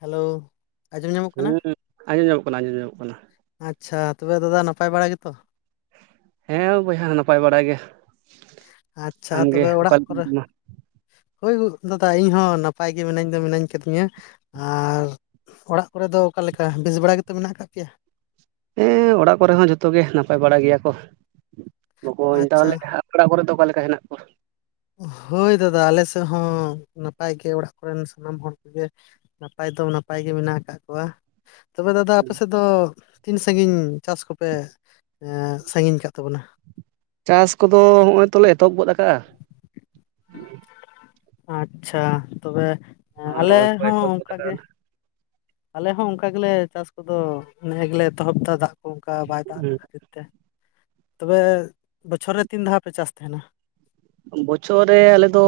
Hello ᱟᱸᱡᱚᱢ ᱧᱟᱢᱚᱜ ᱠᱟᱱᱟ ᱦᱮᱸ ᱟᱸᱡᱚᱢ ᱧᱚᱜ ᱠᱟᱱᱟ, ᱟᱸᱡᱚᱢ ᱧᱚᱜᱚᱜ ᱠᱟᱱᱟ᱾ ᱟᱪᱪᱷᱟ ᱛᱚᱵᱮ ᱫᱟᱫᱟ ᱱᱟᱯᱟᱭ ᱵᱟᱲᱟ ᱜᱮᱛᱚ? ᱦᱮᱸ ᱵᱚᱭᱦᱟ ᱱᱟᱯᱟᱭ ᱵᱟᱲᱟ ᱜᱮ, ᱟᱪᱪᱷᱟ ᱟᱢᱜᱮ ᱛᱚᱵᱮ ᱚᱠᱟ ᱚᱲᱟᱜ ᱠᱚᱨᱮ [unintelligible] ᱦᱳᱭ ᱫᱟᱫᱟ ᱤᱧᱦᱚᱸ ᱱᱟᱯᱟᱭ ᱜᱮ ᱢᱤᱱᱟᱹᱧ ᱫᱚ ᱢᱤᱱᱟᱹᱧ ᱠᱟᱫᱤᱧᱟ, ᱟᱨ ᱚᱲᱟᱜ ᱠᱚᱨᱮᱚ ᱫᱚ ᱚᱠᱟᱞᱮᱠᱟ ᱵᱮᱥ ᱵᱟᱲᱟ ᱜᱮᱛᱚ ᱢᱮᱱᱟᱜ ᱠᱟᱜ ᱯᱮᱭᱟ? ᱦᱮᱸ ᱚᱲᱟᱜ ᱠᱚᱨᱮ ᱦᱚᱸ ᱡᱚᱛᱚ ᱜᱮ ᱱᱟᱯᱟᱭ ᱵᱟᱲᱟ ᱜᱮᱭᱟ ᱠᱚ, ᱵᱚᱞᱚᱣ ᱟᱪᱪᱷᱟ ᱛᱟᱦᱞᱮ [unintelligible] ᱚᱲᱟᱜ ᱠᱚᱨᱮ ᱫᱚ ᱚᱠᱟ ᱞᱮᱠᱟ ᱦᱮᱱᱟᱜ ᱠᱚᱣᱟ? ᱦᱳᱭ ᱫᱟᱫᱟ ᱟᱞᱮ ᱥᱮᱜ ᱦᱚᱸ ᱱᱟᱯᱟᱭ ᱜᱮ ᱚᱲᱟᱜ ᱠᱚᱨᱮᱱ ᱥᱟᱱᱟᱢ ᱦᱚᱲ ᱠᱚᱜᱮ᱾ ᱱᱟᱯᱟᱭ ᱫᱚ ᱱᱟᱯᱟᱭ ᱜᱮ ᱢᱮᱱᱟᱜ ᱟᱠᱟᱜ ᱠᱚᱣᱟ᱾ ᱛᱚᱵᱮ ᱫᱟᱫᱟ ᱟᱯᱮ ᱥᱮᱫ ᱫᱚ ᱛᱤᱱ ᱥᱟᱺᱜᱤᱧ ᱪᱟᱥ ᱠᱚᱯᱮ ᱮᱸ ᱥᱟᱺᱜᱤᱧ ᱠᱟᱜ ᱛᱟᱵᱚᱱᱟ? ᱪᱟᱥ ᱠᱚᱫᱚ ᱦᱚᱸᱜᱼᱚᱭ ᱛᱚᱞᱮ ᱮᱛᱚᱦᱚᱵ ᱜᱚᱫ ᱠᱟᱜᱼᱟ᱾ ᱟᱪᱪᱷᱟ ᱛᱚᱵᱮ ᱟᱨ ᱟᱞᱮ ᱨᱚᱦᱚᱭ ᱠᱚ ᱦᱚᱸ ᱮᱛᱚᱦᱚᱵ ᱜᱚᱫ ᱚᱝᱠᱟᱜ ᱟᱠᱟᱜᱼᱟ ᱜᱮ ᱞᱮ᱾ ᱟᱞᱮ ᱦᱚᱸ ᱚᱝᱠᱟ ᱜᱮᱞᱮ ᱪᱟᱥ ᱠᱚᱫᱚ ᱱᱮᱜᱼᱮ ᱜᱮᱞᱮ ᱮᱛᱚᱦᱚᱵᱫᱟ ᱫᱟᱜ ᱠᱚ ᱚᱝᱠᱟ ᱵᱟᱭ ᱫᱟᱜ ᱟᱠᱟᱫ ᱠᱷᱟᱹᱛᱤᱨ᱾ ᱛᱮ ᱛᱚᱵᱮ ᱵᱚᱪᱷᱚᱨ ᱨᱮ ᱛᱤᱱ ᱫᱷᱟᱣ ᱯᱮ ᱪᱟᱥ ᱛᱟᱦᱮᱱᱟ? ᱵᱚᱪᱷᱚᱨ ᱨᱮ ᱟᱞᱮ ᱫᱚ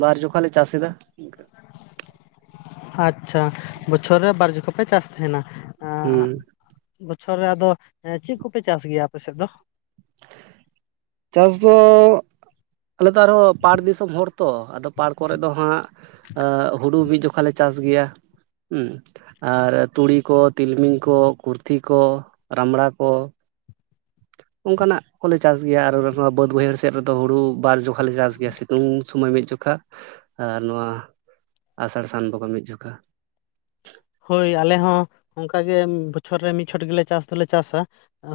ᱵᱟᱨ ᱡᱚᱠᱷᱟ ᱞᱮ ᱪᱟᱥᱮᱫᱟ᱾ ᱟᱪᱪᱷᱟ ᱵᱚᱪᱷᱚᱨ ᱨᱮ ᱵᱟᱨ ᱡᱚᱠᱷᱚ ᱯᱮ ᱪᱟᱥ ᱛᱟᱦᱮᱱᱟ᱾ ᱦᱩᱸ ᱟᱸ ᱵᱚᱪᱷᱚᱨ ᱨᱮ ᱟᱫᱚ ᱮᱸ ᱪᱮᱜ ᱠᱚᱯᱮ ᱪᱟᱥ ᱜᱮᱭᱟ ᱟᱯᱮ ᱥᱮᱜ ᱫᱚ? ᱪᱟᱥ ᱫᱚ ᱟᱞᱮᱫᱚ ᱟᱨᱦᱚ ᱯᱟᱴ ᱫᱤᱥᱚᱢ ᱦᱚᱲ ᱛᱚ ᱟᱫᱚ ᱯᱟᱲ ᱠᱚᱨᱮ ᱫᱚ ᱦᱟᱸᱜ ᱮ ᱦᱩᱲᱩ ᱢᱤᱫ ᱡᱚᱠᱷᱟ ᱞᱮ ᱪᱟᱥ ᱜᱮᱭᱟ ᱦᱩ᱾ ᱟᱨ ᱛᱩᱲᱤ ᱠᱚ, ᱛᱤᱞᱢᱤᱧ ᱠᱚ, ᱠᱩᱨᱛᱷᱤ ᱠᱚ, ᱨᱟᱢᱲᱟ ᱠᱚ᱾ ᱚᱝᱠᱟᱱᱟᱜ ᱠᱚᱞᱮ ᱪᱟᱥ ᱜᱮᱭᱟ ᱟᱨ ᱱᱚᱣᱟ ᱵᱟᱹᱫᱽ ᱵᱟᱹᱭᱦᱟᱹᱲ ᱥᱮᱫ ᱨᱮᱫᱚ ᱦᱩᱲᱩ ᱵᱟᱨ ᱡᱚᱠᱷᱟ ᱞᱮ ᱪᱟᱥ ᱜᱮᱭᱟ᱾ ᱥᱤ ᱩᱱ ᱥᱚᱢᱚᱭ ᱢᱤᱫ ᱡᱚᱠᱷᱟ ᱟᱨ ᱱᱚᱣᱟ ᱟᱥᱟᱲ ᱥᱟᱱ ᱵᱚᱸᱜᱟ ᱢᱤᱫ ᱡᱚᱠᱷᱟ᱾ ᱦᱳᱭ ᱟᱞᱮ ᱦᱚᱸ ᱚᱝᱠᱟ ᱜᱮ ᱵᱚᱪᱷᱚᱨ ᱨᱮ ᱢᱤᱫ ᱪᱷᱚᱴ ᱜᱮᱞᱮ ᱪᱟᱥ ᱫᱚᱞᱮ ᱪᱟᱥᱟ᱾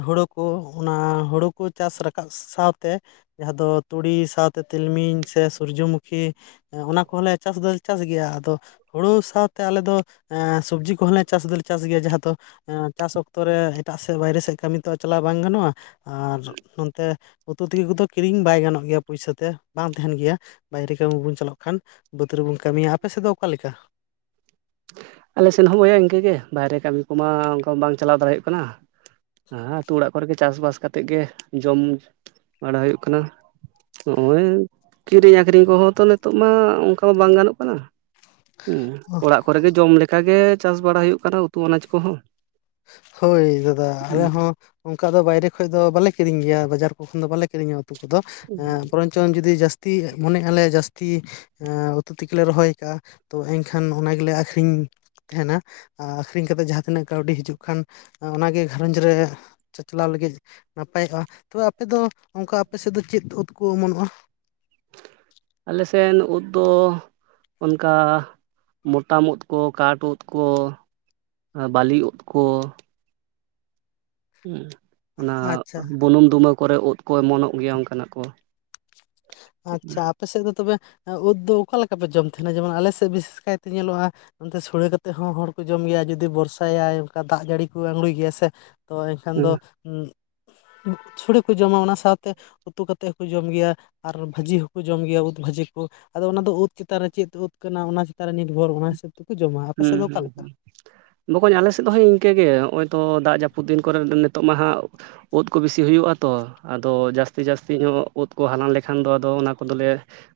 ᱦᱩᱲᱩ ᱠᱚ ᱚᱱᱟ ᱦᱩᱲᱩ ᱠᱚ ᱪᱟᱥ ᱨᱟᱠᱟᱵ ᱥᱟᱶᱛᱮ ᱡᱟᱦᱟᱸ ᱫᱚ ᱛᱩᱲᱤ ᱥᱟᱶᱛᱮ ᱛᱤᱞᱢᱤᱧ ᱥᱮ ᱥᱩᱨᱡᱚᱢᱩᱠᱷᱤ ᱮ ᱚᱱᱟ ᱠᱚᱦᱚᱸᱞᱮ ᱪᱟᱥ ᱫᱚᱞᱮ ᱪᱟᱥ ᱜᱮᱭᱟ, ᱟᱫᱚ ᱦᱩᱲᱩ ᱥᱟᱶᱛᱮ ᱟᱞᱮ ᱫᱚ ᱮᱸ ᱥᱚᱵᱡᱤ ᱠᱚᱦᱚᱸ ᱞᱮ ᱪᱟᱥ ᱫᱚᱞᱮ ᱪᱟᱥ ᱜᱮᱭᱟ ᱡᱟᱦᱟᱸ ᱫᱚ ᱮᱸ ᱪᱟᱥ ᱚᱠᱛᱚ ᱨᱮ ᱮᱴᱟᱜ ᱥᱮᱜ ᱵᱟᱭᱨᱮ ᱥᱮᱫ ᱠᱟᱹᱢᱤ ᱛᱚ ᱪᱟᱞᱟᱣ ᱵᱟᱝ ᱜᱟᱱᱚᱜᱼᱟ᱾ ᱟᱨ ᱱᱚᱱᱛᱮ ᱩᱛᱩ ᱛᱮᱠᱤ ᱠᱚᱫᱚ ᱠᱤᱨᱤᱧ ᱵᱟᱭ ᱜᱟᱱᱚᱜ ᱜᱮᱭᱟ ᱯᱩᱭᱥᱟᱹ ᱛᱮ ᱵᱟᱝ ᱛᱟᱦᱮᱱ ᱜᱮᱭᱟ᱾ ᱵᱟᱭᱨᱮ ᱠᱟᱹᱢᱤ ᱵᱚᱱ ᱪᱟᱞᱟᱜ ᱠᱷᱟᱱ ᱵᱟᱹᱫᱽ ᱨᱮ ᱵᱚᱱ ᱠᱟᱹᱢᱤᱭᱟ ᱟᱯᱮ ᱥᱮᱫ ᱫᱚ ᱚᱠᱟ ᱞᱮᱠᱟ? ᱟᱞᱮ ᱥᱮᱱ ᱦᱚᱸ ᱵᱚᱭᱦᱟ ᱤᱝᱠᱟᱹᱜᱮ ᱵᱟᱭᱨᱮ ᱠᱟᱹᱢᱤ ᱠᱚᱢᱟ ᱚᱝᱠᱟ ᱵᱟᱝ ᱪᱟᱞᱟᱣ ᱫᱟᱲᱮᱜᱦᱩᱭᱩᱜ ᱠᱟᱱᱟ᱾ ᱦᱮᱸ ᱟᱛᱳ ᱚᱲᱟᱜ ᱠᱚᱨᱮ ᱜᱮ ᱪᱟᱥ ᱵᱟᱥ ᱠᱟᱛᱮᱜ ᱜᱮ ᱡᱚᱢ ᱧᱩ ᱵᱟᱲᱟ ᱦᱩᱭᱩᱜ ᱠᱟᱱᱟ᱾ ᱱᱚᱜᱼᱚᱭ ᱠᱤᱨᱤᱧ ᱟᱹᱠᱷᱨᱤᱧ ᱠᱚᱦᱚᱸ ᱛᱚ ᱱᱤᱛᱚᱜ ᱢᱟ ᱚᱝᱠᱟ ᱢᱟ ᱵᱟᱝ ᱜᱟᱱᱚᱜ ᱠᱟᱱᱟ᱾ ᱦᱮᱸ ᱚᱲᱟᱜ ᱠᱚᱨᱮ ᱜᱮ ᱡᱚᱢ ᱞᱮᱠᱟ ᱜᱮ ᱪᱟᱥ ᱵᱟᱲᱟ ᱦᱩᱭᱩᱜ ᱠᱟᱱᱟ ᱩᱛᱩ ᱟᱱᱟᱡ ᱠᱚᱦᱚᱸ᱾ ᱦᱳᱭ ᱫᱟᱫᱟ ᱟᱞᱮ ᱦᱚᱸ ᱚᱝᱠᱟ ᱫᱚ ᱵᱟᱭᱨᱮ ᱠᱷᱚᱡ ᱫᱚ ᱵᱟᱞᱮ ᱠᱤᱨᱤᱧ ᱜᱮᱭᱟ ᱵᱟᱡᱟᱨ ᱠᱚ ᱠᱷᱚᱱ ᱫᱚ ᱵᱟᱞᱮ ᱠᱤᱨᱤᱧᱟ ᱩᱛᱩ ᱠᱚᱫᱚ᱾ ᱪᱚᱝ ᱡᱩᱫᱤ ᱡᱟᱹᱥᱛᱤ ᱢᱚᱱᱮ ᱟᱞᱮ ᱡᱟᱹᱥᱛᱤ ᱩᱛᱩ ᱛᱮᱠᱤᱞᱮ ᱨᱚᱦᱚᱭ ᱠᱟᱜᱼᱟ ᱛᱚ ᱮᱱᱠᱷᱟᱱ ᱚᱱᱟ ᱜᱮᱞᱮ ᱟᱹᱠᱷᱨᱤᱧ ᱛᱟᱦᱮᱱᱟ ᱟᱹᱠᱷᱨᱤᱧ ᱠᱟᱛᱮᱜ ᱡᱟᱦᱟᱸ ᱛᱤᱱᱟᱹᱜ ᱠᱟᱹᱣᱰᱤ ᱦᱤᱡᱩᱜ ᱠᱷᱟᱱ ᱚᱱᱟᱜᱮ ᱜᱷᱟᱨᱚᱸᱡᱽ ᱨᱮ ᱪᱟᱪᱞᱟᱣ ᱞᱟᱹᱜᱤᱫ ᱱᱟᱯᱟᱭᱚᱜᱼᱟ, ᱛᱚᱵᱮ ᱟᱯᱮ ᱫᱚ ᱚᱱᱠᱟ ᱟᱯᱮ ᱥᱮᱫ ᱫᱚ ᱪᱮᱫ ᱩᱫ ᱠᱚ ᱚᱢᱚᱱᱚᱜᱼᱟ᱾ ᱟᱞᱮ ᱥᱮᱱ ᱩᱫ ᱫᱚ ᱚᱱᱠᱟ ᱢᱚᱛᱟᱢ ᱩᱫ ᱠᱚ, ᱠᱟᱴ ᱩᱫ ᱠᱚ, ᱵᱟᱹᱞᱤ ᱩᱫ ᱠᱚ, ᱦᱩ ᱚᱱᱟ ᱟᱪᱪᱷᱟ ᱵᱩᱱᱩᱢ ᱫᱩᱢᱟᱹ ᱠᱚᱨᱮ ᱩᱫ ᱠᱚ ᱮᱢᱚᱱᱚᱜ ᱜᱮᱭᱟ ᱚᱱᱠᱟᱱᱟᱜ ᱠᱚ, ᱟᱪᱪᱷᱟ ᱟ ᱯᱮ ᱥᱮᱫ ᱫᱚ ᱛᱚᱵᱮ ᱩᱫ ᱫᱚ ᱚᱠᱟ ᱞᱮᱠᱟ ᱯᱮ ᱡᱚᱢ ᱛᱟᱦᱮᱱᱟ ᱡᱮᱢᱚᱱ ᱟᱞᱮ ᱥᱮᱫ ᱵᱤᱥᱮᱥ ᱠᱟᱭᱛᱮ ᱧᱮᱞᱚᱜᱼᱟ ᱱᱚᱱᱛᱮ ᱥᱩᱲᱮ ᱠᱟᱛᱮᱫ ᱦᱚᱸ ᱦᱚᱲ ᱠᱚ ᱡᱚᱢ ᱜᱮᱭᱟ ᱡᱩᱫᱤ ᱵᱷᱚᱨᱥᱟᱭᱟᱭ ᱚᱱᱠᱟ ᱫᱟᱜ ᱡᱟᱹᱲᱤ ᱠᱩ ᱟᱸᱜᱬᱩᱭ ᱜᱮᱭᱟ ᱥᱮ ᱛᱚ ᱮᱱᱠᱷᱟᱱ ᱦᱩᱸ ᱫᱚ ᱩ ᱥᱩᱲᱟᱹ ᱠᱚ ᱡᱚᱢᱟ ᱚᱱᱟ ᱥᱟᱶᱛᱮ ᱩᱛᱩ ᱠᱟᱛᱮᱫ ᱦᱚᱸᱠᱚ ᱡᱚᱢ ᱜᱮᱭᱟ, ᱟᱨ ᱵᱷᱟᱹᱡᱤ ᱦᱚᱸᱠᱚ ᱡᱚᱢ ᱜᱮᱭᱟ ᱩᱫ ᱵᱷᱟᱹᱡᱤ ᱠᱚ ᱟᱫᱚ ᱚᱱᱟ ᱫᱚ ᱩᱫ ᱪᱮᱛᱟᱱ ᱨᱮ ᱪᱮᱫ ᱩᱫ ᱠᱟᱱᱟ ᱚᱱᱟ ᱪᱮᱛᱟᱱ ᱨᱮ ᱱᱤᱨᱵᱷᱚᱨ ᱚᱱᱟ ᱦᱤᱥᱟᱹᱵ ᱛᱮᱠᱚ ᱡᱚᱢᱟ ᱟᱯᱮ ᱦᱩᱸ ᱥᱮᱫ ᱫᱚ ᱚᱠᱟ ᱦᱩᱸ ᱞᱮᱠᱟ᱾ ᱦᱩᱸ ᱵᱚᱠᱚᱧ ᱟᱞᱮ ᱥᱮᱫ ᱫᱚ ᱦᱳᱭ ᱤᱱᱠᱟᱹᱜ ᱜᱮ ᱱᱚᱜᱼᱚᱭ ᱛᱚ ᱫᱟᱜ ᱡᱟᱹᱯᱩᱫ ᱫᱤᱱ ᱠᱚᱨᱮ ᱱᱤᱛᱚᱜ ᱢᱟ ᱦᱟᱸᱜ ᱚᱫ ᱠᱚ ᱵᱥᱥᱤ ᱦᱩᱭᱩᱜᱼᱟ ᱛᱚ ᱟᱫᱚ ᱡᱟᱹᱥᱛᱤ ᱡᱟᱹᱥᱛᱤ ᱧᱚᱜ ᱩᱫ ᱠᱚ ᱦᱟᱞᱟᱝ ᱞᱮᱠᱷᱟᱱ ᱫᱚ ᱟᱫᱚ ᱚᱱᱟ ᱠᱚᱫᱚᱞᱮ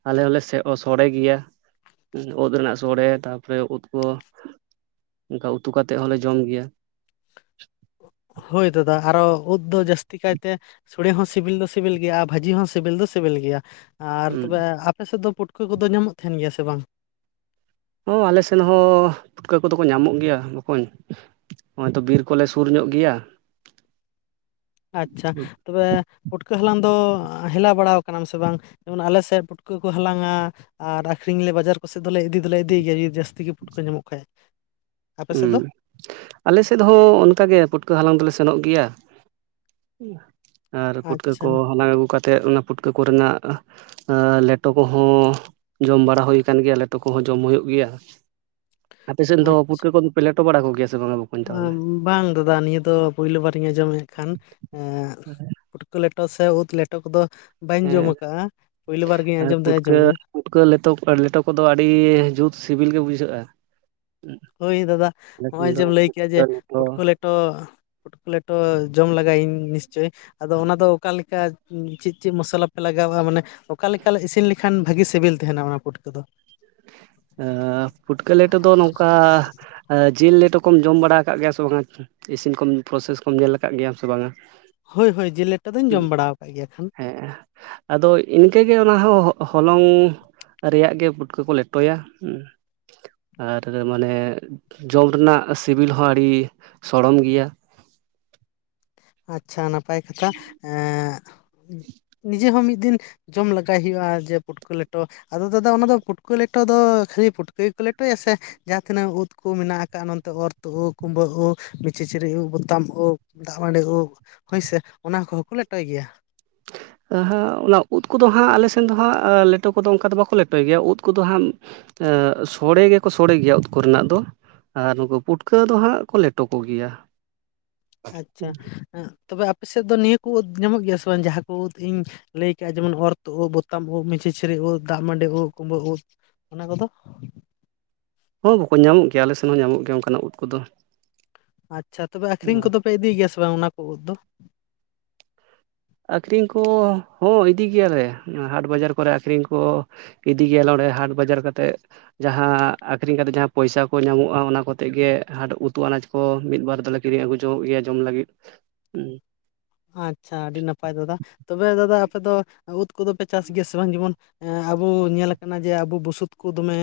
ᱟᱞᱮ ᱦᱚᱞᱮ ᱥᱮᱜ ᱥᱚᱲᱮ ᱜᱮᱭᱟ ᱩᱫ ᱨᱮᱱᱟᱜ ᱥᱚᱲᱮ, ᱛᱟᱯᱚᱨᱮ ᱩᱫ ᱠᱚ ᱚᱱᱠᱟ ᱩᱛᱩ ᱠᱟᱛᱮᱫ ᱦᱚᱸᱞᱮ ᱡᱚᱢ ᱜᱮᱭᱟ᱾ ᱦᱳᱭ ᱫᱟᱫᱟ ᱟᱨᱚ ᱩᱫ ᱫᱚ ᱡᱟᱹᱥᱛᱤ ᱠᱟᱭᱛᱮ ᱥᱚᱲᱮ ᱦᱚᱸ ᱥᱤᱵᱤᱞ ᱫᱚ ᱥᱤᱵᱤᱞ ᱜᱮᱭᱟ ᱟᱨ ᱵᱷᱟᱹᱡᱤ ᱦᱚᱸ ᱥᱤᱵᱤᱞ ᱫᱚ ᱥᱤᱵᱤᱞ ᱜᱮᱭᱟ, ᱟᱨ ᱦᱩᱸ ᱛᱚᱵᱮ ᱟᱯᱮᱥᱮᱫ ᱫᱚ ᱯᱩᱴᱩᱠᱟᱹ ᱠᱚᱫᱚ ᱧᱟᱢᱚᱜ ᱛᱟᱦᱮᱱ ᱜᱮᱭᱟ ᱥᱮ ᱵᱟᱝ᱾ ᱦᱚᱸ ᱟᱞᱮ ᱥᱮᱱ ᱦᱚᱸ ᱯᱩᱴᱠᱟᱹ ᱠᱚᱫᱚ ᱠᱚ ᱧᱟᱢᱚᱜ ᱜᱮᱭᱟ ᱵᱚᱠᱚᱧ ᱱᱚᱜᱼᱚᱭ ᱛᱚ ᱵᱤᱨ ᱠᱚᱞᱮ ᱥᱩᱨ ᱧᱚᱜ ᱜᱮᱭᱟ, ᱟᱪᱪᱷᱟ, ᱛᱚᱵᱮ ᱯᱩᱴᱠᱟᱹ ᱦᱟᱞᱟᱝ ᱫᱚ ᱦᱮᱞᱟᱣ ᱵᱟᱲᱟᱣ ᱠᱟᱱᱟᱢ ᱥᱮ ᱵᱟᱝ ᱡᱮᱢᱚᱱ ᱟᱞᱮ ᱥᱮᱫ ᱯᱩᱴᱠᱟᱹ ᱠᱚ ᱦᱟᱞᱟᱝᱟ ᱟᱨ ᱟᱹᱠᱷᱨᱤᱧ ᱞᱮ ᱵᱟᱡᱟᱨ ᱠᱚᱥᱮᱫ ᱫᱚᱞᱮ ᱤᱫᱤ ᱫᱚᱞᱮ ᱤᱫᱤᱭ ᱜᱮᱭᱟ ᱡᱩᱫᱤ ᱡᱟᱹᱥᱛᱤ ᱜᱮ ᱯᱩᱴᱠᱟᱹ ᱠᱚ ᱧᱟᱢᱚᱜ ᱠᱷᱟᱡ, ᱟᱯᱮ ᱥᱮᱫ ᱦᱩᱸ, ᱫᱚ ᱟᱞᱮ ᱥᱮᱫ ᱦᱚᱸ ᱚᱱᱠᱟᱜᱮ ᱯᱩᱴᱠᱟᱹ ᱦᱟᱞᱟᱝ ᱫᱚᱞᱮ ᱥᱮᱱᱚᱜ ᱜᱮᱭᱟ ᱟᱨ ᱯᱩᱴᱠᱟᱹ ᱟᱪᱪᱷᱟ ᱠᱚ ᱦᱟᱞᱟᱝ ᱟᱹᱜᱩ ᱠᱟᱛᱮᱫ ᱚᱱᱟ ᱯᱩᱴᱠᱟᱹ ᱠᱚᱨᱮᱱᱟᱜ ᱮᱸ ᱞᱮᱴᱚ ᱠᱚᱦᱚᱸ ᱡᱚᱢ ᱵᱟᱲᱟ ᱦᱩᱭ ᱟᱠᱟᱱ ᱜᱮᱭᱟ ᱞᱮᱴᱚ ᱠᱚᱦᱚᱸ ᱡᱚᱢ ᱦᱩᱭᱩᱜ ᱜᱮᱭᱟ, ᱟᱯᱮ ᱥᱮᱫ ᱫᱚ ᱟᱪᱪᱷᱟ ᱯᱩᱴᱠᱟᱹ ᱠᱚᱫᱚ ᱯᱮ ᱞᱮᱴᱚ ᱵᱟᱲᱟ ᱠᱚᱭᱟ ᱥᱮ ᱵᱟᱝᱟ, ᱵᱚᱠᱚᱧ ᱛᱟᱦᱚᱞᱮ ᱵᱟᱝ ᱫᱟᱫᱟ ᱱᱤᱭᱟᱹ ᱫᱚ ᱯᱳᱭᱞᱳ ᱵᱟᱨᱤᱧ ᱟᱸᱡᱚᱢ ᱮᱜ ᱠᱷᱟᱱ, ᱮᱫ, ᱯᱩᱴ ᱠᱟᱹ ᱞᱮᱴᱚ ᱥᱮ ᱩᱫ ᱞᱮᱴᱚ ᱠᱚᱫᱚ ᱵᱟᱹᱧ ᱡᱚᱢ ᱦᱮᱸ ᱠᱟᱜᱼᱟ ᱯᱳᱭᱞᱳ ᱵᱟᱨ ᱜᱤᱧ ᱟᱨ ᱟᱸᱡᱚᱢ ᱫᱚᱧ ᱯᱩᱴᱠᱟᱹ ᱟᱸᱡᱚᱢᱮᱜᱼᱟ᱾ ᱯᱩᱴᱠᱟᱹ ᱞᱮᱛᱚ ᱞᱮᱴᱚ ᱠᱚᱫᱚ ᱟᱹᱰᱤ ᱡᱩᱛ ᱥᱤᱵᱤᱞ ᱜᱮ ᱵᱩᱡᱷᱟᱹᱜᱼᱟ ᱦᱳᱭ ᱫᱟᱫᱟ ᱟᱞᱮ ᱥᱮᱱ ᱱᱚᱜᱼᱚᱭ ᱫᱚ ᱡᱮᱢ ᱞᱟᱹᱭ ᱠᱮᱜᱼᱟ ᱡᱮ ᱯᱩᱴᱠᱟᱹ ᱞᱮᱴᱚ ᱯᱩᱴᱠᱟᱹ ᱞᱮᱴᱚ ᱞᱮᱴᱚ ᱡᱚᱢ ᱞᱟᱜᱟᱭᱤᱧ ᱱᱤᱥᱪᱳᱭ ᱟᱫᱚ ᱚᱱᱟᱫᱚ ᱚᱠᱟᱮᱠᱟᱼᱼ ᱪᱮᱫ ᱪᱮᱫ ᱢᱚᱥᱞᱟ ᱯᱮ ᱞᱟᱜᱟᱣᱟᱜᱼᱟ ᱢᱟᱱᱮ ᱚᱠᱟ ᱞᱮᱠᱟᱞᱮ ᱤᱥᱤᱱ ᱞᱮᱠᱷᱟᱱ ᱵᱷᱟᱜᱤ ᱥᱤᱵᱤᱞ ᱛᱟᱦᱮᱱᱟ ᱚᱱᱟ ᱯᱩᱴᱠᱟ ᱫᱚ᱾ ᱟ ᱯᱷᱩᱴᱠᱟᱹ ᱞᱮᱴᱚ ᱫᱚ ᱱᱚᱝᱠᱟ ᱡᱤᱞ ᱞᱮᱴᱚ ᱠᱚᱢ ᱡᱚᱢ ᱵᱟᱲᱟ ᱟᱠᱟᱜ ᱜᱮᱭᱟ ᱥᱮ ᱵᱟᱝᱼᱟ᱾ ᱤᱥᱤᱱ ᱠᱚᱢ ᱯᱨᱚᱥᱮᱥ ᱠᱚᱢ ᱧᱮᱞ ᱟᱠᱟᱫ ᱜᱮᱭᱟᱟᱢ ᱥᱮ ᱵᱟᱝᱟ᱾ ᱦᱳᱭ ᱦᱳᱭ ᱡᱤᱞ ᱞᱮᱴᱚ ᱫᱚᱧ ᱡᱚᱢ ᱵᱟᱲᱟ ᱟᱠᱟᱜ ᱜᱮᱭᱟ ᱠᱷᱟᱱ᱾ ᱦᱮᱸ ᱟᱫᱚ ᱤᱱᱠᱟᱹᱜᱮ ᱚᱱᱟ ᱦᱚᱸ ᱦ ᱦᱚᱞᱚᱝ ᱨᱮᱭᱟᱜ ᱜᱮᱠᱚ ᱯᱩᱴᱠᱟ ᱠᱚ ᱞᱮᱴᱚᱭᱟ ᱦᱸ᱾ ᱟᱨ ᱢᱟᱱᱮ ᱡᱚᱢ ᱨᱮᱱᱟᱜ ᱥᱤᱵᱤᱞ ᱦᱚᱸ ᱟᱹᱰᱤ ᱥᱚᱲᱚᱢ ᱜᱮᱭᱟ, ᱟᱪᱪᱷᱟ ᱱᱟᱯᱟᱭ ᱠᱟᱛᱷᱟ ᱮ ᱱᱤᱡᱮ ᱦᱚᱸ ᱢᱤᱫ ᱫᱤᱱ ᱡᱚᱢ ᱞᱟᱜᱟᱭ ᱦᱩᱭᱩᱜᱼᱟ ᱡᱮ ᱯᱩᱴᱠᱟᱹ ᱞᱮᱴᱚ, ᱟᱫᱚ ᱫᱟᱫᱟ ᱚᱱᱟ ᱫᱚ ᱯᱩᱴᱠᱟᱹ ᱞᱮᱴᱚ ᱫᱚ ᱠᱷᱟᱹᱞᱤ ᱯᱩᱴᱠᱟᱹ ᱜᱮᱠᱚ ᱞᱮᱴᱚᱭᱟ ᱥᱮ, ᱡᱟᱦᱟᱸ ᱛᱤᱱᱟᱹᱜ ᱩᱫ ᱠᱚ ᱢᱮᱱᱟᱜ ᱟᱠᱟᱫ ᱱᱚᱛᱮ ᱚᱨ ᱛᱩᱫ ᱠᱩᱢᱵᱟᱹ ᱩᱵ ᱢᱚᱪᱤᱪᱤᱨᱤ ᱵᱩ ᱵᱚᱛᱟᱢ ᱩᱵᱼᱼ ᱫᱟᱜ ᱢᱟᱰᱤ ᱩᱱ ᱦᱳᱭᱥᱮ ᱚᱱᱟ ᱠᱚᱦᱚᱸ ᱠᱚ ᱞᱮᱴᱚᱭ ᱜᱮᱭᱟ᱾ ᱚᱦᱚᱸ ᱚᱱᱟ ᱩᱫ ᱠᱚᱫᱚ ᱦᱟᱸᱜ ᱟᱞᱮ ᱥᱮᱱ ᱫᱚ ᱦᱟᱸᱜ ᱞᱮᱴᱚ ᱠᱚᱫᱚ ᱚᱱᱠᱟ ᱫᱚ ᱵᱟᱠᱚ ᱞᱮᱴᱚᱭ ᱜᱮᱭᱟ ᱩᱫ ᱠᱚᱫᱚ ᱦᱟᱸᱜ ᱟᱹ ᱥᱚᱲᱮ ᱜᱮ ᱠᱚ ᱥᱚᱲᱮ ᱜᱮᱭᱟ ᱩᱛ ᱠᱚᱨᱮᱱᱟᱜ ᱫᱚ ᱟᱨ ᱱᱩᱠᱩ ᱯᱩᱴᱠᱟᱹ ᱫᱚ ᱦᱟᱸᱜ ᱠᱚ ᱞᱮᱴᱚ ᱠᱚᱜᱮᱭᱟ᱾ ᱟᱪᱪᱷᱟ ᱛᱚᱵᱮ ᱟᱯᱮ ᱥᱮᱫ ᱫᱚ ᱱᱤᱭᱟᱹ ᱠᱚ ᱩᱫ ᱧᱟᱢᱚᱜ ᱜᱮᱭᱟ ᱥᱮ ᱵᱟᱝ ᱡᱟᱦᱟᱸ ᱠᱚ ᱩᱫ ᱤᱧ ᱞᱟᱹᱭ ᱠᱟᱜᱼᱟ ᱡᱮᱢᱚᱱ ᱚᱨᱚᱛᱩ ᱩᱫ ᱵᱚᱛᱟᱢ ᱩᱫ ᱢᱩᱪᱷᱤᱪᱷᱤᱨᱤ ᱩᱫ ᱫᱟᱜ ᱢᱟᱹᱰᱤ ᱩᱫ ᱠᱩᱢᱵᱟᱹ ᱩᱫ ᱚᱱᱟ ᱠᱚᱫᱚ ᱦᱚᱸ ᱵᱚᱠᱚᱧ ᱧᱟᱢᱚᱜ ᱜᱮᱭᱟ ᱟᱞᱮ ᱥᱮᱱ ᱦᱚᱸ ᱧᱟᱢᱚᱜ ᱜᱮᱭᱟ ᱚᱱᱠᱟᱱᱟᱜ ᱩᱫ ᱠᱚᱫᱚ ᱟᱪᱪᱷᱟ ᱛᱚᱵᱮ ᱟᱠᱠᱷᱨᱤᱧ ᱠᱚᱫᱚ ᱯᱮ ᱤᱫᱤᱭ ᱜᱮᱭᱟ ᱥᱮ ᱵᱟᱝ ᱚᱱᱟ ᱠᱚ ᱩᱫ ᱫᱚ ᱟᱹᱠᱷᱨᱤᱧ ᱠᱚ ᱦᱚᱸ ᱤᱫᱤ ᱜᱮᱭᱟᱞᱮ ᱦᱟᱴ ᱵᱟᱡᱟᱨ ᱠᱚᱨᱮ ᱟᱹᱠᱷᱨᱤᱧ ᱠᱚ ᱤᱫᱤ ᱜᱮᱭᱟ ᱞᱮ ᱚᱸᱰᱮ ᱦᱟᱴ ᱵᱟᱡᱟᱨ ᱠᱟᱛᱮᱫ ᱡᱟᱦᱟᱸ ᱟᱹᱠᱷᱨᱤᱧ ᱠᱟᱛᱮ ᱡᱟᱦᱟᱸ ᱯᱚᱭᱥᱟ ᱠᱚ ᱧᱟᱢᱚᱜᱼᱟ ᱚᱱᱟ ᱠᱚᱛᱮ ᱜᱮ ᱦᱟᱴ ᱩᱛᱩ ᱟᱱᱟᱡᱽ ᱠᱚ ᱠᱚ ᱢᱤᱫ ᱵᱟᱨ ᱫᱚᱞᱮ ᱠᱤᱨᱤᱧ ᱟᱹᱜᱩ ᱡᱚᱝ ᱼᱚᱜ ᱜᱮᱭᱟ ᱡᱚᱢ ᱞᱟᱹᱜᱤᱫ ᱦᱚᱸ ᱟᱪᱪᱷᱟ ᱟᱹᱰᱤ ᱱᱟᱯᱟᱭ ᱫᱟᱫᱟ ᱛᱚᱵᱮ ᱫᱟᱫᱟ ᱟᱯᱮ ᱫᱚ ᱩᱫ ᱠᱚᱫᱚᱯᱮ ᱪᱟᱥ ᱜᱮᱭᱟ ᱥᱮ ᱵᱟᱝ ᱡᱮᱢᱚᱱ ᱟᱵᱚ ᱧᱮᱞ ᱟᱠᱟᱱᱟ ᱡᱮ ᱟᱵᱚ ᱵᱩᱥᱩᱵ ᱠᱚ ᱫᱚᱢᱮ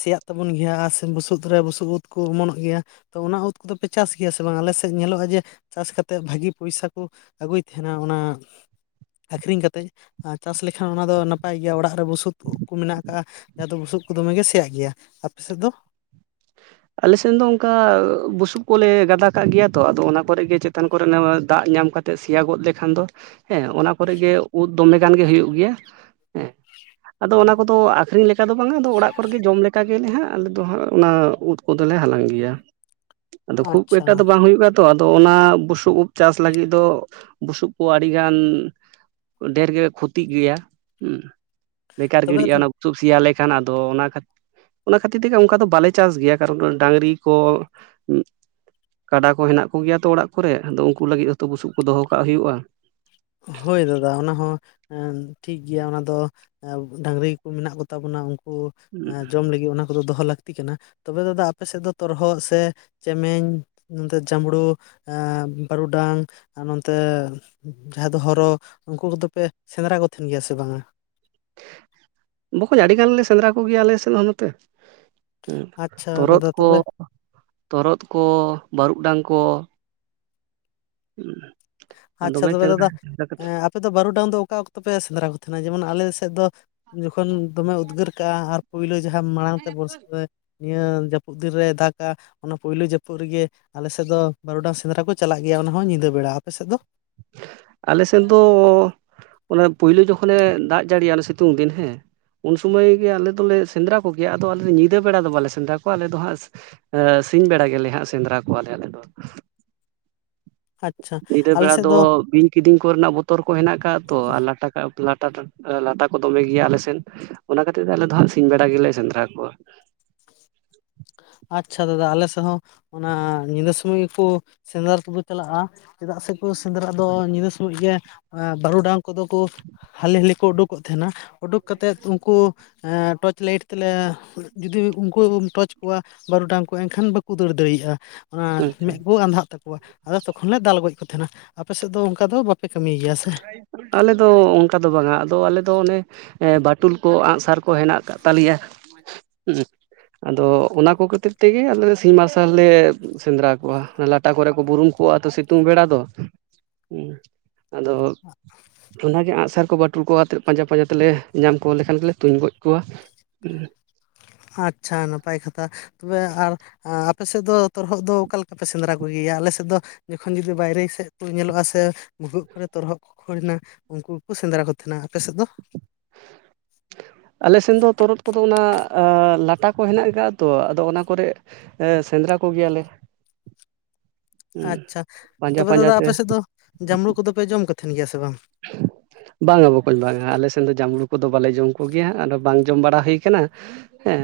ᱥᱮᱭᱟᱜ ᱛᱟᱵᱚᱱ ᱜᱮᱭᱟ ᱟᱨ ᱥᱮ ᱵᱩᱥᱩᱵ ᱨᱮ ᱵᱩᱥᱩᱵ ᱩᱫ ᱠᱚ ᱚᱢᱚᱱᱚᱜ ᱜᱮᱭᱟ ᱛᱚ ᱚᱱᱟ ᱩᱫ ᱠᱚᱫᱚᱯᱮ ᱪᱟᱥ ᱜᱮᱭᱟ ᱥᱮ ᱵᱟᱝ ᱟᱞᱮ ᱥᱮᱫ ᱧᱮᱞᱚᱜᱼᱟ ᱡᱮ ᱪᱟᱥ ᱠᱟᱛᱮᱜ ᱵᱷᱟᱹᱜᱤ ᱯᱚᱭᱥᱟ ᱠᱚ ᱟᱹᱜᱩᱭᱮᱫ ᱛᱟᱦᱮᱱᱟ ᱚᱱᱟ ᱟᱹᱠᱷᱨᱤᱧ ᱠᱟᱛᱮᱫ ᱪᱟᱥ ᱞᱮᱠᱷᱟᱱ ᱚᱱᱟ ᱫᱚ ᱱᱟᱯᱟᱭ ᱜᱮᱭᱟ ᱚᱲᱟᱜ ᱨᱮ ᱵᱩᱥᱩᱵ ᱵᱩᱥᱩᱵ ᱠᱚ ᱢᱮᱱᱟᱜ ᱠᱟᱜᱼᱟ ᱡᱟᱦᱟᱸ ᱫᱚ ᱵᱩᱥᱩᱵ ᱠᱚ ᱫᱚᱢᱮ ᱜᱮ ᱥᱮᱭᱟᱜ ᱜᱮᱭᱟ ᱟᱯᱮ ᱥᱮᱫ ᱫᱚ ᱟᱞᱮᱥᱱ ᱫᱚ ᱚᱱᱠᱟ ᱵᱩᱥᱩᱵ ᱠᱚᱞᱮ ᱜᱟᱫᱟ ᱠᱟᱜ ᱜᱮᱭᱟ ᱛᱚ ᱟᱫᱚ ᱚᱱᱟ ᱠᱚᱨᱮ ᱜᱮ ᱪᱮᱫ ᱪᱮᱛᱟᱱ ᱠᱚᱨᱮᱱᱟᱜ ᱫᱟᱜ ᱧᱟᱢ ᱠᱟᱛᱮᱜ ᱥᱮᱭᱟ ᱜᱚᱫ ᱞᱮᱠᱷᱟᱱ ᱫᱚ ᱦᱮᱸ ᱚᱱᱟ ᱠᱚᱨᱮ ᱜᱮ ᱩᱫ ᱫᱚᱢᱮ ᱜᱟᱱ ᱜᱮ ᱦᱩᱭᱩᱜ ᱜᱮᱭᱟ ᱦᱮᱸ ᱟᱫᱚ ᱚᱱᱟ ᱠᱚᱫᱚ ᱟᱹᱠᱷᱨᱤᱧ ᱞᱮᱠᱟ ᱞᱮᱠᱟ ᱫᱚ ᱵᱟᱝᱟ ᱟᱫᱚ ᱚᱲᱟᱜ ᱠᱚᱨᱮᱜᱮ ᱡᱚᱢ ᱞᱮᱠᱟ ᱜᱮᱞᱮ ᱦᱟᱸᱜ ᱟᱞᱮᱫ ᱫᱚ ᱦᱟᱸᱜ ᱚᱱᱟ ᱩᱫ ᱠᱚᱫᱚᱞᱮ ᱦᱟᱞᱟᱝ ᱜᱮᱭᱟ ᱟᱫᱚ ᱠᱷᱩᱵᱽ ᱟᱪᱪᱷᱟ ᱮᱠᱴᱟ ᱫᱚ ᱵᱟᱝ ᱦᱩᱭᱩᱜᱼᱟ ᱛᱚ ᱟᱫᱚ ᱚᱱᱟ ᱵᱩᱥᱩᱵ ᱩᱵ ᱪᱟᱥ ᱞᱟᱹᱜᱤᱫ ᱫᱚ ᱵᱩᱥᱩᱵ ᱠᱚ ᱟᱹᱰᱤᱜᱟᱱ ᱰᱷᱮᱨ ᱜᱮ ᱠᱷᱚᱛᱤᱜ ᱜᱮᱭᱟ ᱦᱮᱸ ᱵᱮᱠᱟᱨ ᱛᱚᱵᱮ ᱜᱤᱲᱤᱜᱼᱟ ᱚᱱᱟ ᱵᱩᱥᱩᱵ ᱥᱮᱭᱟᱞᱮ ᱠᱷᱟᱱ ᱟᱫᱚ ᱚᱱᱟ ᱚᱱᱟ ᱠᱷᱟᱹᱛᱤᱨ ᱛᱮᱜᱮ ᱚᱱᱠᱟ ᱫᱚ ᱵᱟᱞᱮ ᱪᱟᱥ ᱜᱮᱭᱟ ᱠᱟᱨᱚᱱ ᱰᱟᱝᱨᱤ ᱠᱚ ᱠᱟᱰᱟ ᱠᱚ ᱦᱮᱱᱟᱜ ᱠᱚ ᱜᱮᱭᱟ ᱛᱚ ᱚᱲᱟᱜ ᱠᱚᱨᱮ ᱟᱫᱚ ᱩᱱᱠᱩ ᱞᱟᱹᱜᱤᱫ ᱦᱚᱛᱳ ᱵᱩᱥᱩᱵ ᱠᱚ ᱫᱚᱦᱚ ᱠᱟᱜ ᱦᱩᱭᱩᱜᱼᱟ ᱦᱳᱭ ᱫᱟᱫᱟ ᱚᱱᱟ ᱦᱚᱸ ᱴᱷᱤᱠ ᱜᱮᱭᱟ ᱚᱱᱟ ᱫᱚ ᱰᱟᱝᱨᱤ ᱠᱚ ᱢᱮᱱᱟᱜ ᱠᱚᱛᱟ ᱵᱚᱱᱟ ᱩᱱᱠᱩ ᱡᱚᱢ ᱞᱟᱹᱜᱤᱫ ᱚᱱᱟ ᱫᱚᱦᱚ ᱞᱟᱹᱠᱛᱤ ᱠᱟᱱᱟ ᱛᱚᱵᱮ ᱫᱟᱫᱟ ᱟᱯᱮ ᱥᱮᱫ ᱫᱚ ᱛᱚᱨᱦᱚᱫ ᱥᱮ ᱪᱮᱢᱮᱧ ᱱᱚᱛᱮ ᱡᱟᱢᱲᱩ ᱵᱟᱹᱨᱩᱰᱟᱝ ᱟᱨ ᱱᱚᱛᱮ ᱡᱟᱦᱟᱸᱭ ᱫᱚ ᱦᱚᱨᱚ ᱩᱱᱠᱩ ᱠᱚᱫᱚ ᱯᱮ ᱥᱮᱸᱫᱽᱨᱟ ᱠᱚ ᱛᱟᱦᱮᱱ ᱜᱮᱭᱟ ᱥᱮ ᱵᱟᱝ ᱼᱟ ᱵᱚᱠᱚᱧ ᱟᱹᱰᱤ ᱜᱟᱱ ᱞᱮ ᱥᱮᱸᱫᱽᱨᱟ ᱠᱚᱜᱮᱭᱟ ᱟᱞᱮ ᱥᱮᱱ ᱦᱚᱸ ᱱᱚᱛᱮ ᱟᱪᱪᱷᱟ ᱛᱚᱨᱦᱚᱫ ᱫᱟᱫᱟ ᱠᱚ ᱛᱚᱵᱮ ᱛᱚᱨᱚᱫ ᱠᱚ ᱵᱟᱹᱨᱩᱜ ᱰᱟᱝ ᱠᱚ ᱾ ᱦᱮ ᱟᱪᱪᱷᱟ ᱫᱚᱢᱮ ᱛᱚᱵᱮ ᱥᱮᱸᱫᱽᱨᱟ ᱫᱟᱫᱟ ᱯᱟᱸᱡᱟ ᱮᱸ ᱠᱟᱛᱮ ᱾ ᱟᱯᱮ ᱫᱚ ᱵᱟᱹᱨᱩᱰᱟᱝ ᱫᱚ ᱚᱠᱟ ᱚᱠᱛᱚ ᱯᱮ ᱥᱮᱸᱫᱽᱨᱟ ᱠᱚ ᱛᱟᱦᱮᱱᱟ ᱡᱮᱢᱚᱱ ᱟᱞᱮᱥᱮᱫ ᱫᱚ ᱡᱚᱠᱷᱚᱱ ᱫᱚᱢᱮ ᱩᱫᱽᱜᱟᱹᱨ ᱠᱟᱜᱼᱟ ᱟᱨ ᱾ ᱯᱳᱭᱞᱳ ᱡᱟᱦᱟᱸ ᱢᱟᱲᱟᱝ ᱛᱮ ᱵᱚᱨᱥᱟ ᱱᱤᱭᱟᱹ ᱡᱟᱹᱯᱩᱫ ᱫᱤᱱ ᱨᱮ ᱫᱟᱜᱟ ᱾ ᱚᱱᱟ ᱯᱳᱭᱞᱳ ᱡᱟᱹᱯᱩᱫ ᱨᱮᱜᱮ ᱟᱞᱮ ᱥᱮᱫ ᱫᱚ ᱵᱟᱨᱚᱰᱟᱝ ᱥᱮᱸᱫᱽᱨᱟ ᱠᱚ ᱪᱟᱞᱟᱜ ᱜᱮᱭᱟ ᱚᱱᱟ ᱦᱚᱸ ᱧᱤᱫᱟᱹ ᱵᱮᱲᱟ ᱟᱯᱮ ᱥᱮᱫ ᱫᱚ ᱾ ᱟᱞᱮ ᱥᱮᱫ ᱫᱚ ᱚᱱᱮ ᱯᱳᱭᱞᱳ ᱡᱚᱠᱷᱚᱱᱮ ᱫᱟᱜ ᱡᱟᱹᱲᱤᱭᱟ ᱥᱤᱛᱩᱝ ᱫᱤᱱ ᱦᱮᱸ ᱾ ᱩᱱ ᱥᱚᱢᱚᱭ ᱜᱮ ᱟᱞᱮ ᱫᱚᱞᱮ ᱥᱮᱸᱫᱽᱨᱟ ᱠᱚᱜᱮᱭᱟ ᱟᱫᱚ ᱟᱞᱮ ᱫᱚ ᱧᱤᱫᱟᱹ ᱵᱮᱲᱟ ᱫᱚ ᱵᱟᱞᱮ ᱥᱮᱸᱫᱽᱨᱟ ᱠᱚᱣᱟ ᱟᱞᱮ ᱫᱚ ᱦᱟᱸᱜ ᱾ ᱥᱤᱧ ᱵᱮᱲᱟ ᱜᱮᱞᱮ ᱦᱟᱸᱜ ᱥᱮᱸᱫᱽᱨᱟ ᱠᱚᱣᱟ ᱟᱞᱮ ᱟᱞᱮ ᱫᱚ ᱾ ᱟᱪᱷᱟ ᱧᱤᱫᱟᱹ ᱟᱞᱮ ᱵᱮᱲᱟ ᱥᱮᱫ ᱾ ᱫᱚ ᱵᱤᱧ ᱠᱤᱫᱤᱧ ᱠᱚᱨᱮᱱᱟᱜ ᱵᱚᱛᱚᱨ ᱠᱚ ᱦᱮᱱᱟᱜ ᱟᱠᱟᱫᱼᱟ ᱛᱚ ᱟᱨ ᱞᱟᱴᱟ ᱠᱟᱜ ᱾ ᱞᱟᱴᱟ ᱞᱟᱴᱟ ᱠᱚ ᱫᱚᱢᱮ ᱜᱮᱭᱟ ᱟᱞᱮ ᱥᱮᱱ ᱚᱱᱟ ᱠᱷᱟᱹᱛᱤᱨ ᱛᱮ ᱟᱞᱮ ᱫᱚ ᱦᱟᱸᱜ ᱥᱤᱧ ᱵᱮᱲᱟ ᱜᱮᱞᱮ ᱥᱮᱸᱫᱽᱨᱟ ᱠᱚᱣᱟ ᱾ ᱟᱪᱷᱟ ᱫᱟᱫᱟ ᱟᱞᱮ ᱥᱮᱫ ᱦᱚᱸ ᱚᱱᱟ ᱧᱤᱫᱟᱹ ᱥᱚᱢᱚᱭ ᱜᱮ ᱠᱚ ᱥᱮᱸᱫᱽᱨᱟ ᱛᱮᱠᱚ ᱪᱟᱞᱟᱜᱼᱟ ᱾ ᱪᱮᱫᱟᱜ ᱥᱮᱠᱚ ᱥᱮᱸᱫᱽᱨᱟ ᱫᱚ ᱧᱤᱫᱟᱹ ᱥᱚᱢᱚᱭ ᱜᱮ ᱵᱟᱹᱨᱩᱰᱟᱝ ᱠᱚ ᱫᱚ ᱠᱚ ᱾ ᱦᱟᱹᱞᱤ ᱦᱟᱹᱞᱤ ᱠᱚ ᱩᱰᱩᱠᱚᱜ ᱛᱟᱦᱮᱱᱟ ᱩᱰᱩᱠ ᱠᱟᱛᱮᱫ ᱩᱱᱠᱩ ᱾ ᱴᱚᱨᱪ ᱞᱟᱭᱤᱴ ᱛᱮᱞᱮ ᱡᱩᱫᱤ ᱩᱱᱠᱩ ᱴᱚᱨᱪ ᱾ ᱠᱚᱣᱟ ᱵᱟᱹᱨᱩᱰᱟᱝ ᱠᱚ ᱮᱱᱠᱷᱟᱱ ᱵᱟᱠᱚ ᱫᱟᱹᱲ ᱫᱟᱲᱮᱭᱟᱜᱼᱟ ᱟᱪᱪᱷᱟ ᱢᱮᱫ ᱠᱚ ᱟᱸᱫᱷᱟᱜ ᱛᱟᱠᱚᱣᱟ ᱾ ᱟᱫᱚ ᱛᱚ ᱠᱷᱚᱱ ᱞᱮ ᱫᱟᱞ ᱜᱚᱡ ᱠᱚ ᱛᱟᱦᱮᱱᱟ ᱟᱯᱮᱥᱮᱫ ᱫᱚ ᱚᱱᱠᱟ ᱫᱚ ᱵᱟᱯᱮ ᱠᱟᱹᱢᱤᱭ ᱜᱮᱭᱟ ᱥᱮ ᱾ ᱟᱞᱮ ᱫᱚ ᱚᱱᱠᱟ ᱫᱚ ᱵᱟᱝᱟ ᱟᱫᱚ ᱟᱞᱮ ᱫᱚ ᱚᱱᱮ ᱾ ᱮᱸ ᱵᱟᱴᱳᱞ ᱠᱚ ᱟᱸᱜᱥᱟᱨ ᱠᱚ ᱦᱮᱱᱟᱜ ᱟᱠᱟᱜ ᱛᱟᱞᱮᱭᱟ ᱦᱩᱸ ᱾ ᱟᱫᱚ ᱚᱱᱟ ᱠᱚ ᱠᱷᱟᱹᱛᱤᱨ ᱛᱮᱜᱮ ᱟᱞᱮ ᱥᱤᱧ ᱢᱟᱨᱥᱟᱞ ᱞᱮ ᱥᱮᱸᱫᱽᱨᱟ ᱠᱚᱣᱟ ᱞᱟ ᱴᱟ ᱠᱚᱨᱮ ᱠᱚ ᱵᱩᱨᱩᱢ ᱠᱚᱜᱼᱟ ᱛᱚ ᱥᱤᱛᱩᱝ ᱵᱮᱲᱟ ᱫᱚ ᱾ ᱟᱫᱚ ᱚᱱᱟᱜᱮ ᱟᱸᱜᱥᱟᱨ ᱠᱚ ᱴᱩ ᱠᱚᱣᱟ ᱟᱛᱮᱫ ᱯᱟᱸᱡᱟ ᱯᱟᱸᱡᱟ ᱛᱮᱞᱮ ᱧᱟᱢ ᱠᱚ ᱞᱮᱠᱷᱟᱱ ᱜᱮᱞᱮ ᱛᱩᱧ ᱜᱚᱡ ᱠᱚᱣᱟ ᱾ ᱟᱪᱷᱟ ᱱᱟᱯᱟᱭ ᱠᱟᱛᱷᱟ ᱛᱚᱵᱮ ᱟᱨ ᱟᱯᱮ ᱥᱮᱫ ᱫᱚ ᱛᱚᱨᱚᱦᱚᱫ ᱫᱚ ᱚᱠᱟ ᱞᱮᱠᱟ ᱯᱮ ᱥᱮᱸᱫᱽᱨᱟ ᱠᱚᱜᱮᱭᱟ? ᱟᱞᱮ ᱥᱮᱫ ᱫᱚ ᱡᱚᱠᱷᱚᱱ ᱡᱩᱫᱤ ᱵᱟᱭᱨᱮ ᱥᱮᱫ ᱠᱚ ᱧᱮᱞᱚᱜᱼᱟ ᱥᱮ ᱵᱷᱩᱜᱟᱹᱜ ᱠᱚᱨᱮ ᱛᱚᱨᱚᱦᱚᱫ, ᱠᱚᱨᱮᱱᱟ ᱩᱱᱠᱩ ᱜᱮᱠᱚ ᱥᱮᱸᱫᱽᱨᱟ ᱠᱚ ᱛᱟᱦᱮᱱᱟ᱾ ᱟᱯᱮ ᱥᱮᱫ ᱫᱚ? ᱟᱞᱮ ᱥᱮᱱ ᱫᱚ ᱛᱚᱨᱚᱫ ᱠᱚᱫᱚ ᱚᱱᱟ ᱞᱟᱴᱟ ᱠᱚ ᱦᱮᱱᱟᱜ ᱠᱟᱜ ᱛᱚ ᱟᱫᱚ ᱚᱱᱟ ᱠᱚᱨᱮᱜ ᱦᱮᱸ ᱥᱮᱸᱫᱽᱨᱟ ᱠᱚ ᱜᱮᱭᱟᱞᱮ ᱾ ᱟᱪᱪᱷᱟ ᱯᱟᱸᱡᱟ ᱛᱚᱵᱮ ᱯᱟᱸᱡᱟ ᱫᱟᱫᱟ ᱟᱯᱮ ᱛᱮ ᱥᱮᱫ ᱫᱚ ᱡᱟᱢᱲᱩ ᱠᱚ ᱫᱚ ᱯᱮ ᱡᱚᱢ ᱠᱟᱛᱮᱱ ᱜᱮᱭᱟ ᱥᱮ ᱵᱟᱝ? ᱵᱟᱝᱟ ᱵᱚᱠᱚᱧ ᱵᱟᱝᱟ ᱟᱞᱮ ᱥᱮᱱ ᱫᱚ ᱡᱟᱢᱲᱩ ᱠᱚᱫᱚ ᱵᱟᱞᱮ ᱡᱚᱢ ᱠᱚ ᱜᱮᱭᱟ ᱟᱨ ᱵᱟᱝ ᱡᱚᱢ ᱵᱟᱲᱟ ᱦᱳᱭ ᱠᱟᱱᱟ ᱾ ᱦᱮᱸ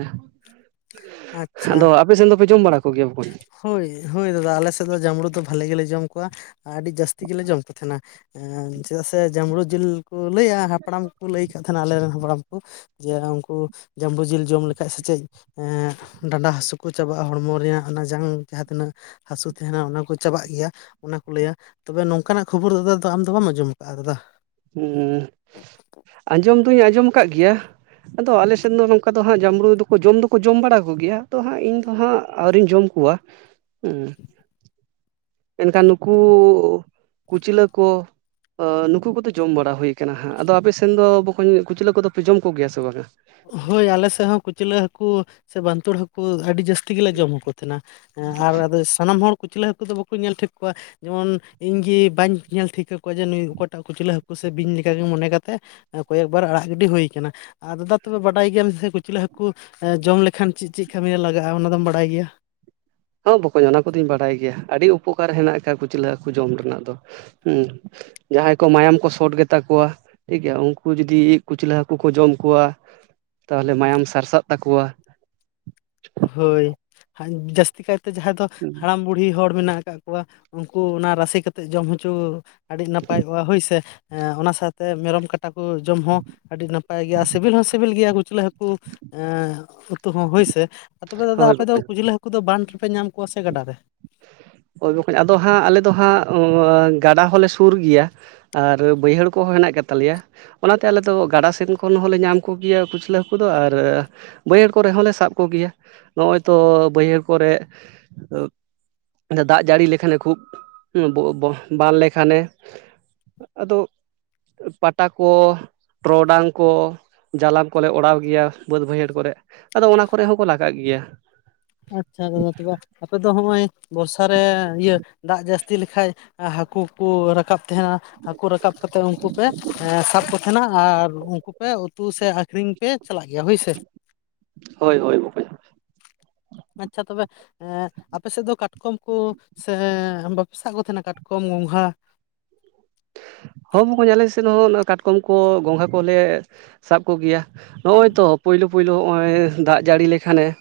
ᱟᱪᱪᱷᱟ ᱟᱫᱚ ᱟᱯᱮ ᱥᱮᱱ ᱫᱚ ᱯᱮ ᱡᱚᱢ ᱵᱟᱲᱟ ᱠᱚᱜᱮᱭᱟ ᱵᱚᱠᱚᱧ? ᱦᱳᱭ ᱦᱳᱭ ᱫᱟᱫᱟ ᱟᱞᱮ ᱥᱮᱫ ᱫᱚ ᱡᱟᱢᱲᱩ ᱫᱚ ᱵᱷᱟᱞᱤ ᱜᱮᱞᱮ ᱡᱚᱢ ᱠᱚᱣᱟ ᱟᱹᱰᱤ ᱡᱟᱹᱥᱛᱤ ᱜᱮᱞᱮ ᱡᱚᱢ ᱠᱚ ᱛᱟᱦᱮᱱᱟ ᱾ ᱪᱮᱫᱟᱜ ᱥᱮ ᱡᱟᱢᱲᱩ ᱡᱤᱞ ᱠᱚ ᱞᱟᱹᱭᱟ ᱦᱟᱯᱲᱟᱢ ᱠᱚᱠᱚ ᱞᱟᱹᱭ ᱠᱟᱫ ᱛᱟᱦᱮᱱᱟ ᱟᱞᱮᱨᱮᱱ ᱦᱟᱯᱲᱟᱢ ᱠᱚ ᱾ ᱡᱮ ᱩᱱᱠᱩ ᱡᱟᱢᱲᱩ ᱡᱤᱞ ᱡᱚᱢ ᱞᱮᱠᱷᱟᱡ ᱥᱮᱪᱮᱫ ᱮᱸᱜ ᱰᱟᱸᱰᱟ ᱦᱟᱹᱟᱥᱩ ᱠᱚ ᱪᱟᱵᱟᱜᱼᱟ ᱦᱚᱲᱢᱚ ᱨᱮᱭᱟᱜ ᱚᱱᱟ ᱡᱟᱝ ᱡᱟᱦᱟᱸ ᱛᱤᱱᱟᱹᱜ ᱦᱟᱹᱥᱩ ᱛᱟᱦᱮᱱᱟ ᱚᱱᱟ ᱠᱚ ᱪᱟᱵᱟᱜ ᱜᱮᱭᱟ ᱾ ᱚᱱᱟ ᱠᱚ ᱞᱟᱹᱭᱟ ᱛᱚᱵᱮ ᱱᱚᱝᱠᱟᱱᱟᱜ ᱠᱷᱚᱵᱚᱨ ᱫᱟᱫᱟ ᱫᱚ ᱟᱢ ᱫᱚ ᱵᱟᱢ ᱟᱸᱡᱚᱢ ᱟᱠᱟᱜᱼᱟ ᱫᱟᱫᱟ? ᱦᱩᱸ ᱟᱸᱡᱚᱢ ᱫᱩᱧ ᱟᱸᱡᱚᱢ ᱟᱠᱟᱜ ᱜᱮᱭᱟ ᱾ ᱟᱫᱚ ᱟᱞᱮ ᱥᱮᱫ ᱫᱚ ᱱᱚᱝᱠᱟ ᱫᱚ ᱦᱟᱸᱜ ᱡᱟᱢᱵᱽᱲᱩ ᱫᱚᱠᱚ ᱡᱚᱢ ᱫᱚᱠᱚ ᱡᱚᱢ ᱵᱟᱲᱟ ᱠᱚ ᱜᱮᱭᱟ ᱟᱫᱚ ᱦᱟᱸᱜ ᱤᱧᱫᱚ ᱦᱟᱸᱜ ᱟᱹᱣᱨᱤᱧ ᱡᱚᱢ ᱠᱚᱣᱟ ᱦᱩᱸ ᱾ [inaudible] ᱮᱱ ᱠᱷᱟᱱ ᱱᱩᱠᱩ ᱠᱩᱪᱞᱟᱹ ᱠᱚ ᱱᱩᱠᱩ ᱠᱚᱫᱚ ᱡᱚᱢ ᱵᱟᱲᱟ ᱦᱩᱭᱠᱟᱱᱟ ᱦᱟᱸᱜ, ᱟᱫᱚ ᱟᱯᱮ ᱥᱮᱱ ᱫᱚ ᱵᱚᱠᱚᱧ ᱠᱩᱪᱞᱟᱹ ᱠᱚᱫᱚ ᱯᱮ ᱡᱚᱢ ᱠᱚ ᱜᱮᱭᱟ ᱥᱮ ᱵᱟᱝᱟ? ᱦᱳᱭ ᱟᱞᱮ ᱥᱮᱫ ᱦᱚᱸ ᱠᱩᱪᱞᱟᱹ ᱦᱟᱹᱠᱩ ᱥᱮ ᱵᱟᱱᱛᱩᱲ ᱦᱟᱹᱠᱩ ᱟᱹᱰᱤ ᱡᱟᱹᱥ ᱛᱤ ᱜᱮᱞᱮ ᱡᱚᱢ ᱟᱠ ᱠᱚ ᱛᱟᱦᱮᱸᱱᱟ ᱟᱨ ᱟᱫᱚ ᱥᱟᱱᱟᱢ ᱦᱚᱲ ᱠᱩᱪᱞᱟᱹ ᱦᱟᱹᱠᱩ ᱫᱚ ᱵᱟᱠᱚ ᱧᱮᱞ ᱴᱷᱤᱠ ᱠᱚᱣᱟ ᱾ ᱡᱮᱢᱚᱱ ᱤᱧ ᱜᱮ ᱵᱟᱹᱧ ᱧᱮᱞ ᱴᱷᱤᱠ ᱠᱟᱠᱚᱣᱟ ᱡᱮ ᱱᱩᱭ ᱚᱠᱚᱭᱴᱟᱜ ᱠᱩᱪᱞᱟᱹ ᱦᱟᱹᱠᱩ ᱥᱮ ᱵᱤᱧ ᱞᱮᱠᱟᱜᱮ ᱢᱚᱱᱮ ᱠᱟᱛᱮᱜ ᱠᱚᱭᱮᱠᱵᱟᱨ ᱟᱲᱟᱜ ᱜᱤᱰᱤ ᱦᱩᱭ ᱠᱟᱱᱟ, ᱟ ᱫᱟᱫᱟ ᱛᱚᱵᱮ ᱵᱟᱰᱟᱭ ᱜᱮᱭᱟᱢ ᱠᱩᱪᱞᱟᱹ ᱦᱟᱹᱠᱩ ᱡᱚᱢ ᱞᱮ ᱠᱷᱟᱱ ᱪᱮᱫ ᱪᱮᱫ ᱠᱟᱹᱢᱤᱨᱮ ᱞᱟᱜᱟᱜᱼᱟ ᱚᱱᱟᱫᱚᱢ ᱵᱟᱰᱟᱭ ᱜᱮᱭᱟ ᱾ ᱦᱚᱸ ᱵᱚᱠᱚᱧ ᱚᱱᱟ ᱠᱚ ᱫᱚᱧ ᱵᱟᱰᱟᱭ ᱜᱮᱭᱟ᱾ ᱟᱹᱰᱤ ᱩᱯᱚᱠᱟᱨ ᱦᱮᱱᱟᱜ ᱟᱠᱟᱜᱼᱟ ᱠᱩᱪᱞᱟᱹ ᱦᱟᱹᱠᱩ ᱡᱚᱢ ᱨᱮᱱᱟᱜ ᱫᱚ ᱦᱩᱸ ᱾ ᱡᱟᱦᱟᱸᱭ ᱠᱚ ᱢᱟᱭᱟᱢ ᱠᱚ ᱥᱚᱴ ᱜᱮᱛᱟ ᱠᱚᱣᱟ᱾ ᱴᱷᱤᱠ ᱜᱮᱭᱟ ᱩᱱᱠᱩ ᱡᱚᱫᱤ ᱠᱩᱪᱞᱟᱹ ᱦᱟᱹᱠᱩ ᱠᱚ ᱡᱚᱢ ᱠᱚᱣᱟ᱾ ᱛᱟᱦᱚᱞᱮ ᱢᱟᱭᱟᱢ ᱥᱟᱨᱥᱟᱜ ᱛᱟᱠᱚᱣᱟ᱾ ᱦᱳᱭ ᱡᱟᱹᱥᱛᱤ ᱠᱟᱭᱛᱮ ᱡᱟᱦᱟᱸᱭ ᱫᱚ ᱦᱟᱲᱟᱢ, ᱵᱩᱲᱦᱤ ᱦᱚᱲ ᱢᱮᱱᱟᱜ ᱟᱠᱟᱜ ᱠᱚᱣᱟ ᱩᱱᱠᱩ ᱚᱱᱟ ᱨᱟᱥᱮ ᱠᱟᱛᱮᱫ ᱡᱚᱢ ᱦᱚᱪᱚ ᱟᱹᱰᱤ ᱱᱟᱯᱟᱭ ᱠᱚᱜᱼᱟ ᱦᱳᱭ ᱥᱮ, ᱚᱱᱟ ᱥᱟᱶᱛᱮ ᱢᱮᱨᱚᱢ ᱠᱟᱴᱟ ᱠᱚ ᱡᱚᱢ ᱦᱚᱸ ᱟᱹᱰᱤ ᱱᱟᱯᱟᱭ ᱜᱮᱭᱟ ᱥᱤᱵᱤᱞ ᱦᱚᱸ ᱥᱤᱵᱤᱞ ᱜᱮᱭᱟ ᱠᱩᱪᱞᱟᱹ ᱦᱟᱹ ᱠᱩ ᱩᱛᱩ ᱦᱚᱸ ᱦᱳᱭ ᱥᱮ ᱛᱚᱵᱮ ᱫᱟᱫᱟ ᱦᱳᱭ ᱟᱯᱮ ᱫᱚ ᱵᱚᱠᱚᱧ ᱠᱩᱪᱞᱟᱹ ᱦᱟ. ᱩᱱᱠᱩ ᱫᱚ ᱵᱟᱱᱫ ᱨᱮᱯᱮ ᱧᱟᱢ ᱠᱚᱣᱟ ᱥᱮ ᱜᱟᱰᱟ ᱨᱮ? ᱦᱳᱭ ᱵᱚᱠᱚᱧ ᱟᱫᱚ ᱦᱟᱸᱜ ᱟᱞᱮ ᱫᱚ ᱦᱟᱸᱜ ᱜᱟᱰᱟ ᱦᱚᱸᱞᱮ ᱥᱩᱨ ᱜᱮᱭᱟ᱾ ᱟᱨ ᱵᱟᱹᱭᱦᱟᱹᱲ ᱠᱚᱦᱚᱸ ᱦᱮᱱᱟᱜ ᱜᱮ ᱛᱟᱞᱮᱭᱟ᱾ ᱚᱱᱟᱛᱮ ᱟᱞᱮ ᱫᱚ ᱜᱟᱰᱟ ᱥᱮᱱ ᱠᱷᱚᱱ ᱦᱚᱸᱞᱮ ᱧᱟᱢ ᱠᱚᱜᱮᱭᱟ ᱠᱩᱪᱞᱟᱹ ᱦᱟᱹᱠᱩ ᱫᱚ ᱟᱨ ᱵᱟᱹᱭᱦᱟᱹᱲ ᱠᱚᱨᱮ ᱦᱚᱸᱞᱮ ᱥᱟᱵ ᱠᱚᱜᱮᱭᱟ ᱱᱚᱜᱼᱚᱭ ᱛᱚ ᱵᱟᱹᱭᱦᱟᱹᱲ ᱠᱚᱨᱮ ᱫᱟᱜ ᱡᱟᱹᱲᱤ ᱞᱮᱠᱷᱟᱱᱮ ᱠᱷᱩᱵ ᱵᱟᱱ ᱞᱮᱠᱷᱟᱱᱮ, ᱟᱫᱚ ᱯᱟᱴᱟ ᱠᱚ ᱴᱚᱨᱚᱰᱟᱝ ᱠᱚ ᱡᱟᱞᱟᱢ ᱠᱚᱞᱮ ᱚᱲᱟᱣ ᱜᱮᱭᱟ ᱵᱟᱹᱫᱽ ᱵᱟᱹᱭᱦᱟᱹᱲ ᱠᱚᱨᱮ ᱟᱫᱚ ᱚᱱᱟ ᱠᱚᱨᱮ ᱦᱚᱸᱠᱚ ᱞᱟᱜᱟᱜ ᱜᱮᱭᱟ᱾ ᱟᱪᱪᱷᱟ ᱫᱟᱫᱟ ᱛᱚᱵᱮ ᱟᱯᱮ ᱫᱚ ᱱᱚᱜᱼᱚᱭ ᱵᱚᱨᱥᱟ ᱨᱮ ᱤᱭᱟᱹ ᱫᱟᱜ ᱡᱟᱹᱥᱛᱤ ᱞᱮᱠᱷᱟᱡ ᱦᱟᱹᱠᱩ ᱠᱚ ᱨᱟᱠᱟᱵ ᱛᱟᱦᱮᱱᱟ ᱦᱟᱹᱠᱩ ᱨᱟᱠᱟᱵ ᱠᱟᱛᱮᱫ ᱩᱱᱠᱩ ᱯᱮ ᱥᱟᱵ ᱠᱚ ᱛᱟᱦᱮᱱᱟ ᱟᱨ ᱩᱱᱠᱩ ᱯᱮ ᱩᱛᱩ ᱥᱮ ᱟᱠᱠᱷᱨᱤᱧ ᱯᱮ ᱪᱟᱞᱟᱜ ᱜᱮᱭᱟ ᱦᱳᱭ ᱥᱮ ᱦᱳᱭ ᱦᱳᱭ ᱵᱚᱠᱚᱧ ᱟᱪᱪᱷᱟ ᱛᱚᱵᱮ ᱟᱯᱮ ᱥᱮᱫ ᱫᱚ ᱠᱟᱴᱠᱚᱢ ᱠᱚ ᱥᱮ ᱵᱟᱯᱮᱥᱟᱜ ᱠᱚ ᱛᱟᱦᱮᱱᱟ ᱠᱟᱴᱠᱚᱢ ᱜᱚᱝᱜᱷᱟ ᱦᱚᱸ [unintelligible] ᱟᱞᱮ ᱥᱮᱫ ᱦᱚᱸ ᱠᱟᱴᱠᱚᱢ ᱠᱚ ᱜᱚᱸᱜᱷᱟ ᱠᱚᱞᱮ ᱥᱟᱵ ᱠᱚᱜᱮᱭᱟ ᱱᱚᱜᱼᱚᱭ ᱛᱚ ᱯᱩᱭᱞᱩ ᱯᱩᱭᱞᱩ ᱱᱚᱜᱼᱚᱭ ᱫᱟᱜ ᱡᱟᱹᱲᱤ ᱞᱮᱠᱷᱟᱱᱮ